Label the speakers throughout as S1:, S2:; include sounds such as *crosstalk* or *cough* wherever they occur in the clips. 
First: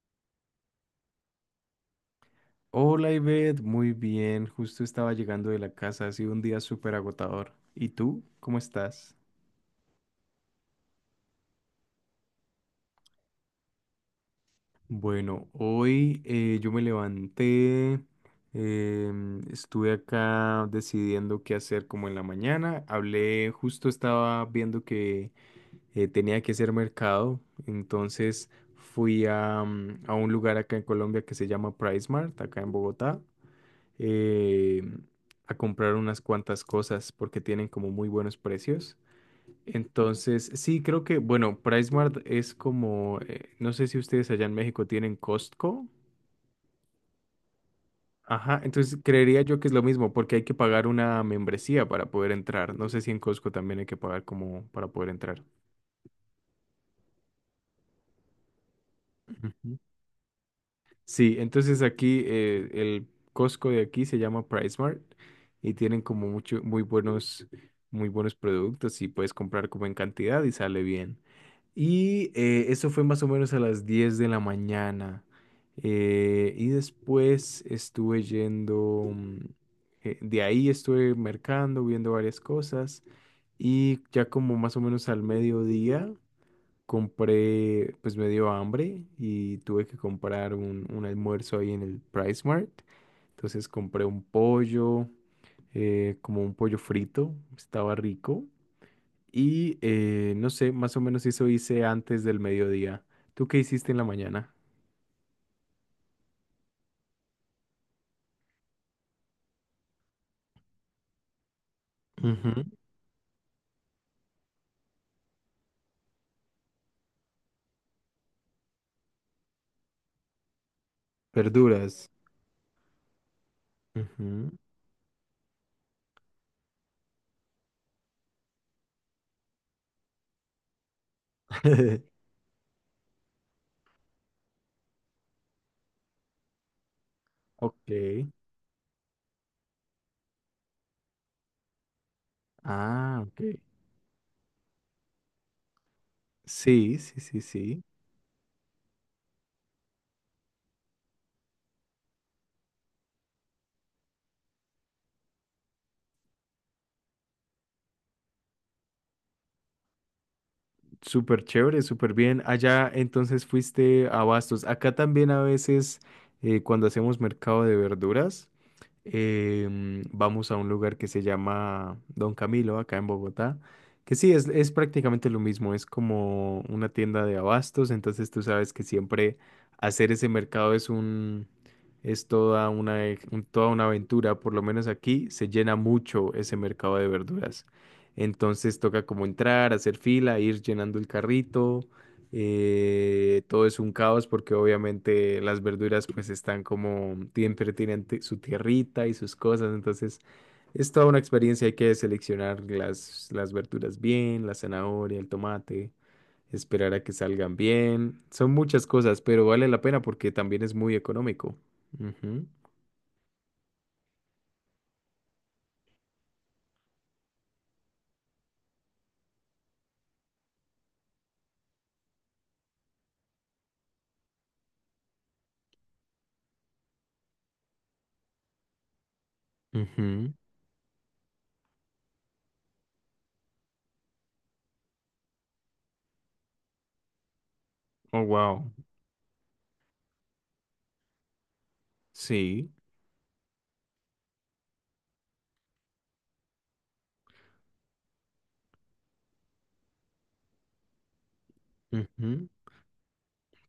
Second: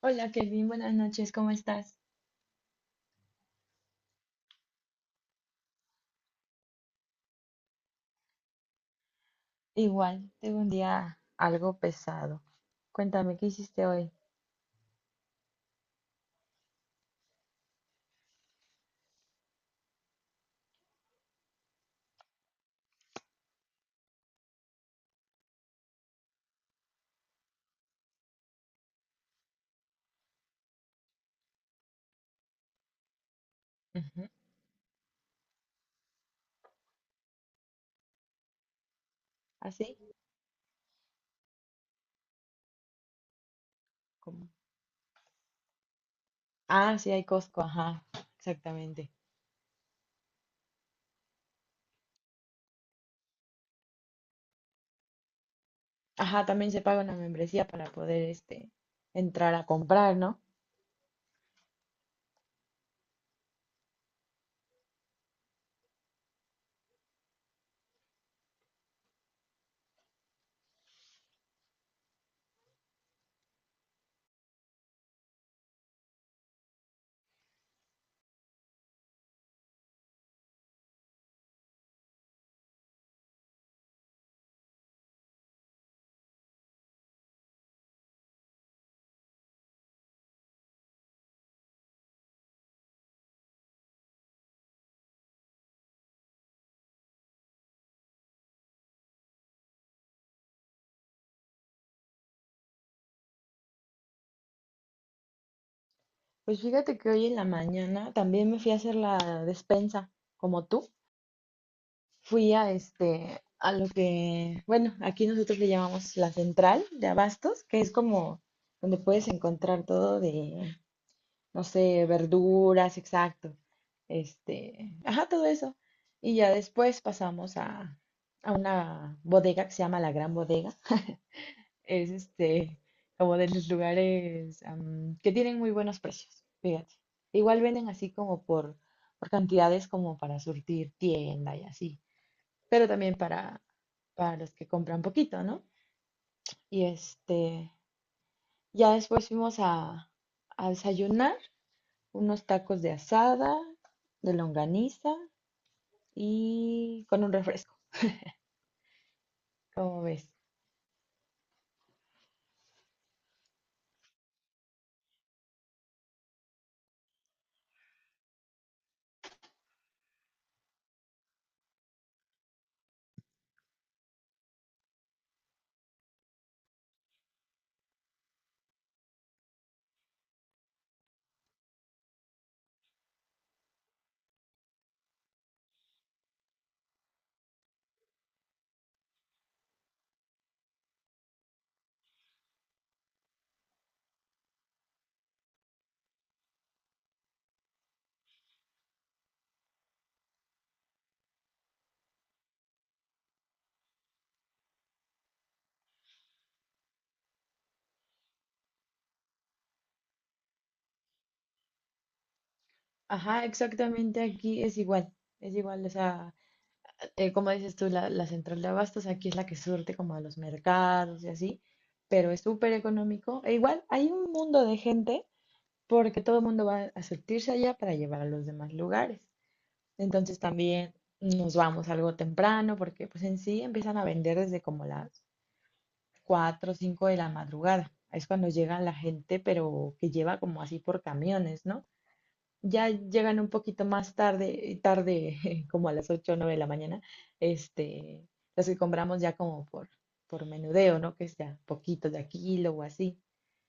S1: Hola Kevin, buenas noches, ¿cómo estás?
S2: Hola Ivette, muy bien, justo estaba llegando de la casa, ha sido un día súper agotador. ¿Y tú? ¿Cómo estás?
S1: Igual, tengo un día algo pesado. Cuéntame, ¿qué hiciste hoy?
S2: Bueno, hoy yo me levanté, estuve acá decidiendo qué hacer como en la mañana, hablé, justo estaba viendo que tenía que hacer mercado, entonces fui a un lugar acá en Colombia que se llama Price Mart, acá en Bogotá.
S1: Ujú.
S2: eh, a comprar unas cuantas cosas porque tienen como muy buenos precios.
S1: ¿Así?
S2: Entonces, sí, creo que, bueno, PriceMart es como, no sé si ustedes allá
S1: ¿Cómo?
S2: en México tienen Costco.
S1: Ah, sí, hay Costco, ajá,
S2: Ajá, entonces
S1: exactamente.
S2: creería yo que es lo mismo porque hay que pagar una membresía para poder entrar. No sé si en Costco también hay que pagar como para poder entrar.
S1: Ajá, también se paga una membresía para poder, entrar a
S2: Ujú.
S1: comprar, ¿no?
S2: Sí, entonces aquí el Costco de aquí se llama PriceMart y tienen como mucho, muy buenos productos y puedes comprar como en cantidad y sale bien. Y eso fue más o menos a las 10 de la mañana. Y después estuve yendo, de ahí estuve mercando, viendo varias cosas y ya como más o menos al mediodía compré, pues me dio hambre y tuve que comprar un almuerzo ahí en el Price Mart. Entonces compré un pollo, como un pollo frito, estaba rico. Y no sé, más o menos eso hice antes del mediodía. ¿Tú qué hiciste en la mañana?
S1: Pues fíjate que hoy en la mañana también me fui a hacer la despensa, como tú. Fui
S2: Ujú.
S1: a, a lo que, bueno, aquí nosotros le llamamos la central de abastos, que es como donde puedes encontrar todo de no sé,
S2: Verduras.
S1: verduras, exacto.
S2: Ujú.
S1: Ajá, todo eso. Y ya después pasamos a una bodega que se llama La Gran Bodega. *laughs* Es
S2: *laughs*
S1: como de los lugares que tienen muy buenos precios, fíjate. Igual
S2: Ok.
S1: venden así como por cantidades como para surtir tienda y así, pero también
S2: Ah, ok.
S1: para los que compran poquito, ¿no? Y
S2: Sí, sí, sí, sí.
S1: ya después fuimos a desayunar unos tacos de asada, de longaniza y con un refresco, como ves.
S2: Súper chévere, súper bien. Allá entonces fuiste a Bastos. Acá también a veces cuando hacemos mercado de verduras, vamos a un lugar que se llama Don Camilo, acá en Bogotá, que sí, es prácticamente lo mismo, es como una tienda de abastos, entonces tú sabes que siempre hacer ese mercado es un, es toda una, e- un- toda una aventura, por lo menos aquí se llena mucho ese mercado de verduras. Entonces toca como entrar, hacer fila, ir llenando el carrito. Todo es un caos porque obviamente las verduras pues están como siempre tienen su tierrita y sus cosas, entonces es toda una experiencia, hay que seleccionar las verduras bien, la zanahoria, el tomate, esperar a que salgan bien, son muchas cosas, pero vale la pena porque también es muy económico. Ujú,
S1: Ajá, exactamente aquí es igual, o sea, como dices tú, la central de abastos aquí es la que surte como a los mercados y así, pero es súper económico. E igual hay un mundo de gente porque todo el mundo va a surtirse allá para llevar a los demás lugares.
S2: ujú.
S1: Entonces también nos vamos algo temprano porque pues en sí empiezan a vender desde como las 4 o 5 de la madrugada.
S2: Oh,
S1: Es cuando
S2: wow.
S1: llega la gente, pero que lleva como así por camiones, ¿no?
S2: Sí.
S1: Ya llegan un poquito más tarde, tarde, *laughs* como a las 8 o 9 de la mañana, este, los que compramos ya como por menudeo, ¿no? Que es ya poquito de a
S2: Ujú.
S1: kilo o así.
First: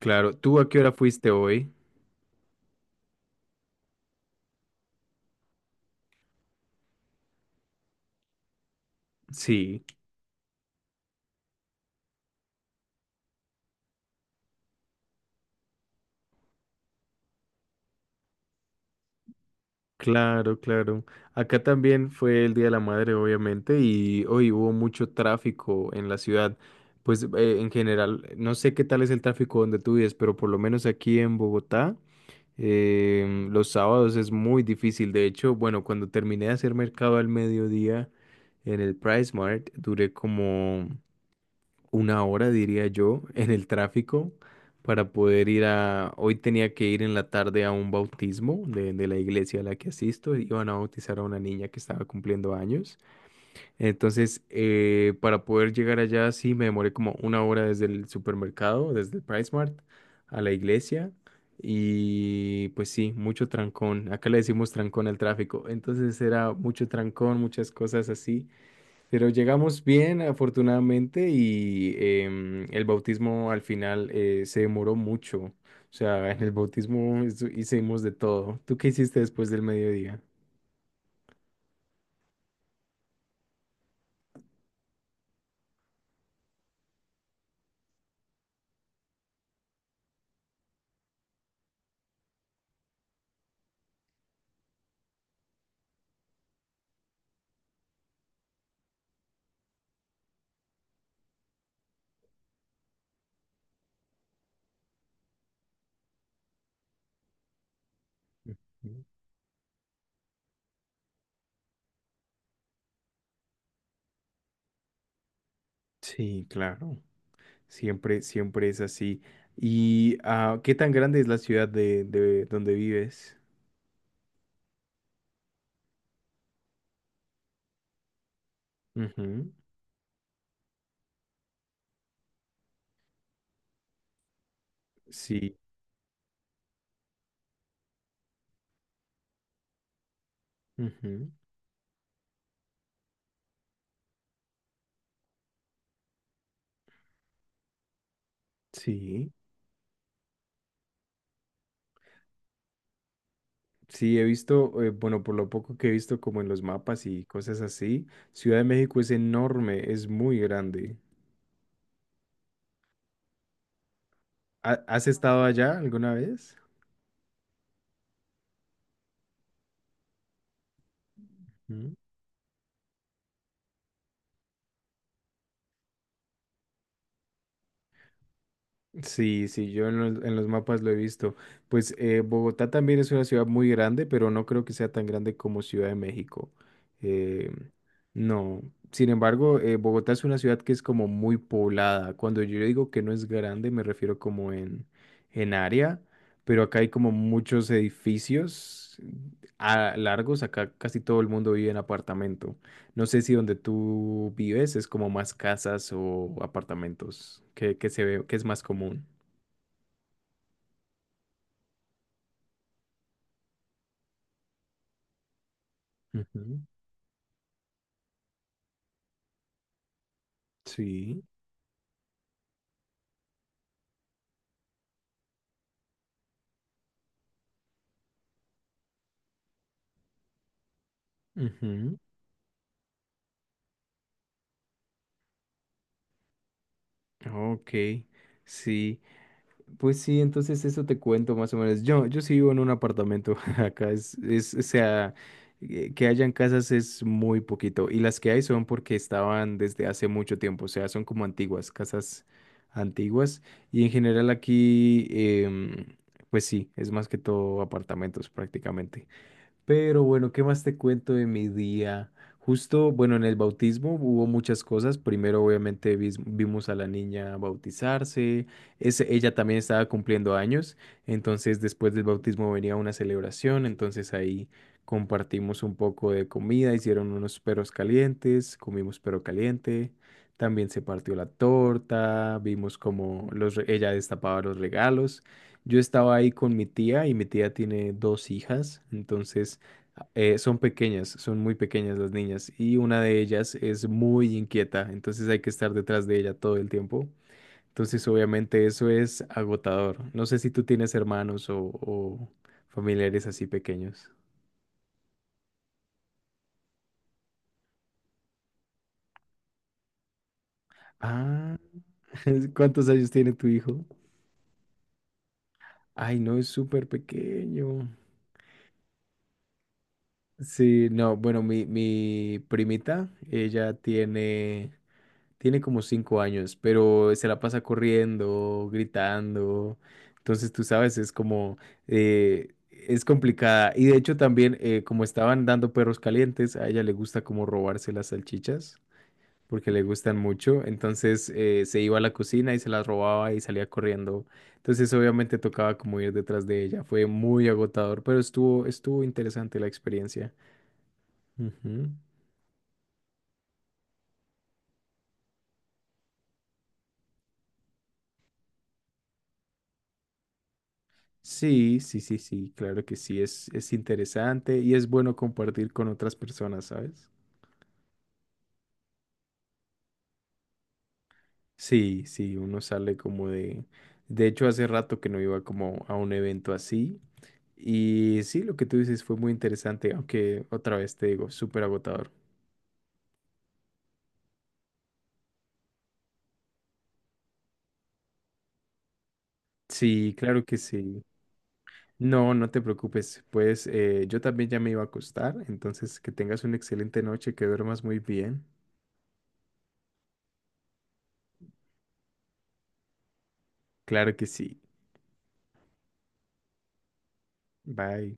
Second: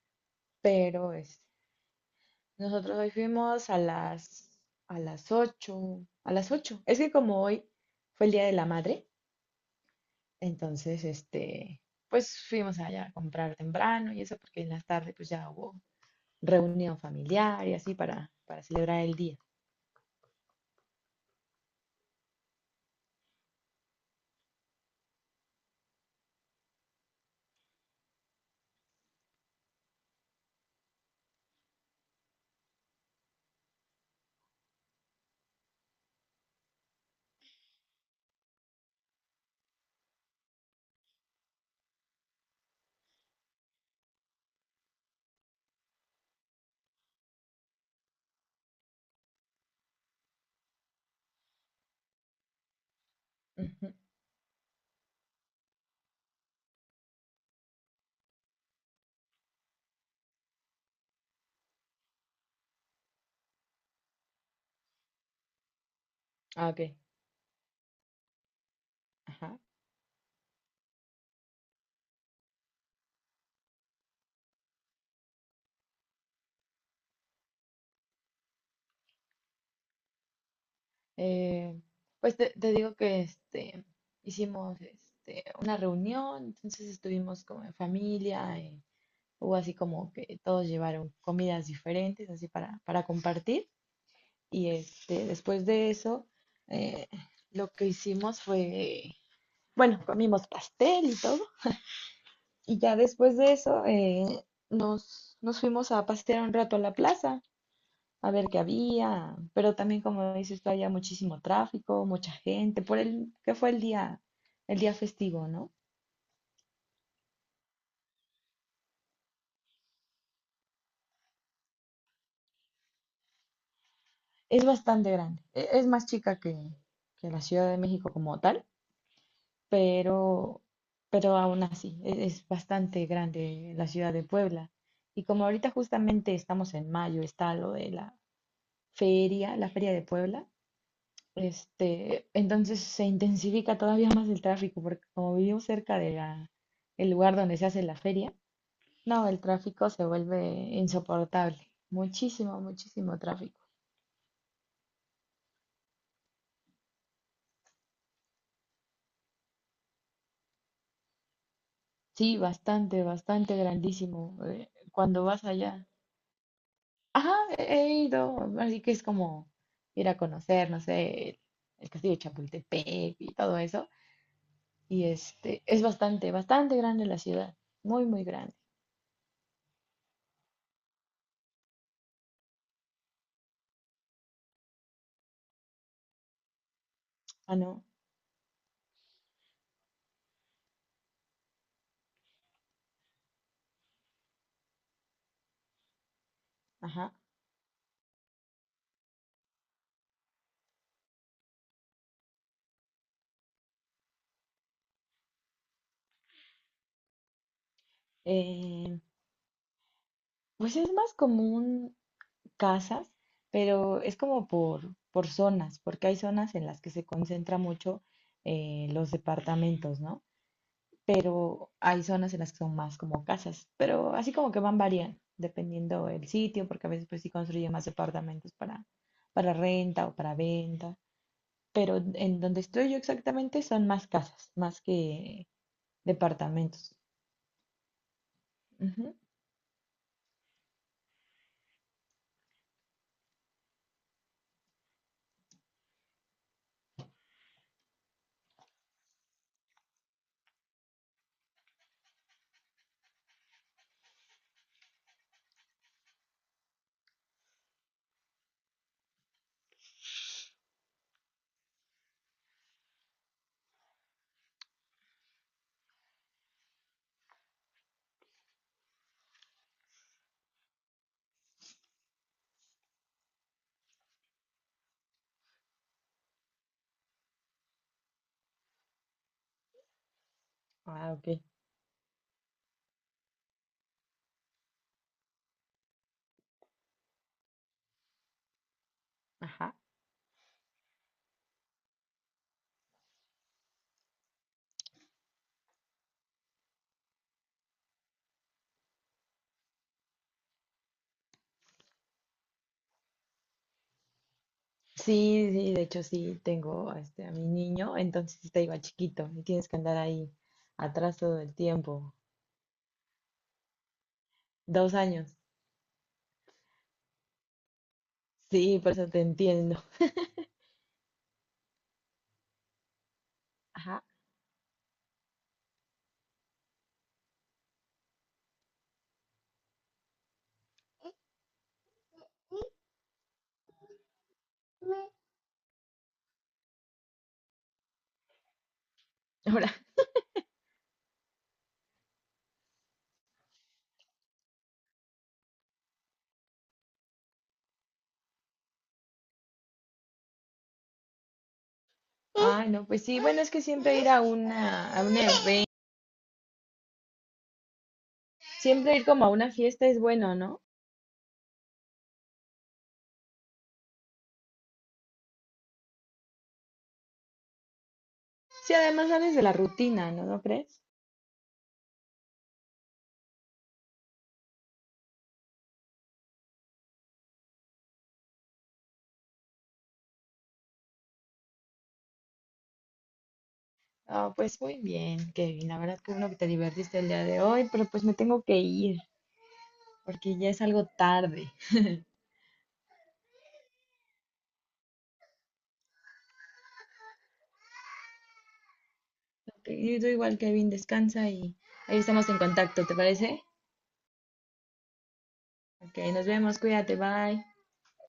S2: Claro, ¿tú a qué hora
S1: Pero
S2: fuiste
S1: es,
S2: hoy?
S1: nosotros hoy fuimos a las, a las 8. Es que como hoy fue el Día de la Madre.
S2: Sí.
S1: Entonces, pues fuimos allá a comprar temprano y eso, porque en la tarde pues ya hubo reunión familiar y así para celebrar el día.
S2: Claro, claro. Acá también fue el Día de la Madre, obviamente, y hoy hubo mucho tráfico en la ciudad. Pues en general, no sé qué tal es el tráfico donde tú vives, pero por lo menos aquí en Bogotá, los sábados es muy difícil. De hecho, bueno, cuando terminé de hacer mercado al mediodía en el Price Mart, duré como una hora, diría yo, en el tráfico para poder ir a... Hoy tenía que ir en la tarde a un bautismo de la iglesia a la que asisto. Iban a bautizar a una niña que estaba cumpliendo años.
S1: Ujú.
S2: Entonces, para poder llegar allá, sí, me demoré como una hora desde el supermercado, desde el Price Mart a la iglesia. Y pues sí, mucho trancón. Acá le decimos trancón al tráfico. Entonces era
S1: Ah, ok.
S2: mucho trancón, muchas cosas así. Pero
S1: Ajá.
S2: llegamos bien, afortunadamente, y el bautismo al final se demoró mucho. O sea, en el bautismo hicimos de todo. ¿Tú qué hiciste después del mediodía?
S1: Eh, pues te, te digo que hicimos una reunión, entonces estuvimos como en familia, hubo así como que todos llevaron comidas diferentes, así para compartir. Y después de eso, eh, lo que hicimos fue, bueno, comimos pastel y todo. Y ya después de eso nos, nos fuimos a pasear un rato a la plaza, a ver qué
S2: Ujú.
S1: había, pero también como dices tú, había muchísimo tráfico, mucha gente, por el que fue el día festivo, ¿no?
S2: Sí, claro. Siempre, siempre es así. ¿Y qué tan grande es la ciudad de donde vives?
S1: Es bastante grande, e- es más chica que la Ciudad de México como tal,
S2: Ujú.
S1: pero, pero aún así, e- es bastante grande la ciudad de Puebla. Y como
S2: Sí,
S1: ahorita justamente estamos en mayo, está lo de la feria de Puebla.
S2: ujú.
S1: Entonces se intensifica todavía más el tráfico, porque como vivimos cerca de la, el lugar donde se hace la feria, no,
S2: Sí.
S1: el tráfico se vuelve insoportable. Muchísimo, muchísimo tráfico.
S2: Sí, he visto, bueno, por lo poco que he visto como en los mapas y cosas así, Ciudad de México es enorme, es muy grande.
S1: Sí, bastante, bastante grandísimo.
S2: ¿Has
S1: Cuando
S2: estado
S1: vas
S2: allá
S1: allá.
S2: alguna vez?
S1: Ajá, he ido. Así que es como ir a conocer, no sé, el
S2: Mm.
S1: castillo de Chapultepec y todo eso. Y es bastante, bastante grande la ciudad. Muy, muy grande.
S2: Sí, sí, yo en los mapas lo he visto. Pues Bogotá también es una ciudad muy grande, pero no creo que sea tan grande como Ciudad de México. Eh,
S1: Ah, no.
S2: no. Sin embargo, Bogotá es una ciudad que es como muy poblada. Cuando yo digo que no es grande, me refiero como en área, pero acá hay como
S1: Ajá.
S2: muchos edificios largos. Acá casi todo el mundo vive en apartamento. No sé si donde tú vives es como más casas o apartamentos, que se ve, que es más
S1: Eh,
S2: común.
S1: pues es más común casas, pero es como por zonas, porque hay zonas
S2: Ujú.
S1: en las que se concentra mucho los departamentos, ¿no?
S2: Sí.
S1: Pero hay zonas en las que son más como casas, pero así como que van variando, dependiendo el sitio, porque a veces pues sí construyen más departamentos para renta o para venta, pero
S2: Ujú.
S1: en donde estoy yo exactamente son más casas, más que departamentos.
S2: Ok, sí.
S1: Ujú.
S2: Pues sí, entonces eso te cuento más o menos. Yo sí vivo en un apartamento. *laughs* Acá es, o sea, que hayan casas es muy poquito. Y las que hay son porque estaban desde hace mucho tiempo. O sea, son como antiguas, casas antiguas. Y en general aquí, pues sí, es más que todo apartamentos prácticamente. Pero bueno, ¿qué más te cuento de mi día? Justo, bueno, en el bautismo hubo muchas cosas. Primero, obviamente, vimos a la niña bautizarse. Ella también estaba cumpliendo años. Entonces, después del bautismo venía una celebración. Entonces, ahí compartimos un poco de comida. Hicieron unos perros calientes. Comimos perro caliente. También se
S1: Ah,
S2: partió la
S1: ok.
S2: torta. Vimos cómo ella destapaba los regalos. Yo estaba ahí con mi tía y mi tía tiene dos hijas, entonces
S1: Ajá.
S2: son pequeñas, son muy pequeñas las niñas y una de ellas es muy inquieta, entonces hay que estar detrás de ella todo el tiempo. Entonces obviamente eso es agotador. No sé si tú tienes hermanos o familiares así pequeños.
S1: Sí, sí, de hecho sí, tengo a mi niño, entonces está igual chiquito y tienes que andar ahí atrás todo el
S2: Ah,
S1: tiempo.
S2: *laughs* ¿cuántos años tiene tu hijo?
S1: 2 años.
S2: Ay, no, es súper pequeño.
S1: Sí, por eso te entiendo.
S2: Sí, no, bueno, mi primita, ella
S1: Ajá.
S2: tiene como 5 años, pero se la pasa corriendo, gritando. Entonces, tú sabes, es como, es complicada. Y de hecho también, como estaban dando perros calientes, a ella le gusta como robarse las salchichas, porque
S1: Ahora,
S2: le gustan mucho. Entonces, se iba a la cocina y se las robaba y salía corriendo. Entonces, obviamente tocaba como ir detrás de ella. Fue muy agotador, pero estuvo interesante la experiencia. Ujú.
S1: ay, no, pues sí, bueno, es que siempre ir a una, a un evento, siempre ir como a una fiesta es bueno, ¿no?
S2: Sí, sí, sí, sí, claro que sí, es interesante y es bueno compartir con otras personas, ¿sabes?
S1: Sí, además sales de la rutina, ¿no? ¿No crees?
S2: Sí, sí, uno sale como de... De hecho, hace rato que no iba como a un evento así y sí, lo que tú dices fue muy interesante, aunque otra vez te digo, súper agotador.
S1: Ah, pues muy bien, Kevin, la verdad que bueno que te divertiste el día de hoy, pero pues me tengo que ir,
S2: Sí,
S1: porque
S2: claro
S1: ya
S2: que
S1: es algo
S2: sí.
S1: tarde.
S2: No, no te preocupes, pues yo también ya me iba a acostar, entonces que tengas una excelente noche, que duermas muy bien.
S1: Yo yo igual, Kevin, descansa y ahí estamos en contacto, ¿te parece?
S2: Claro que sí.
S1: Ok, nos vemos, cuídate, bye.
S2: Bye.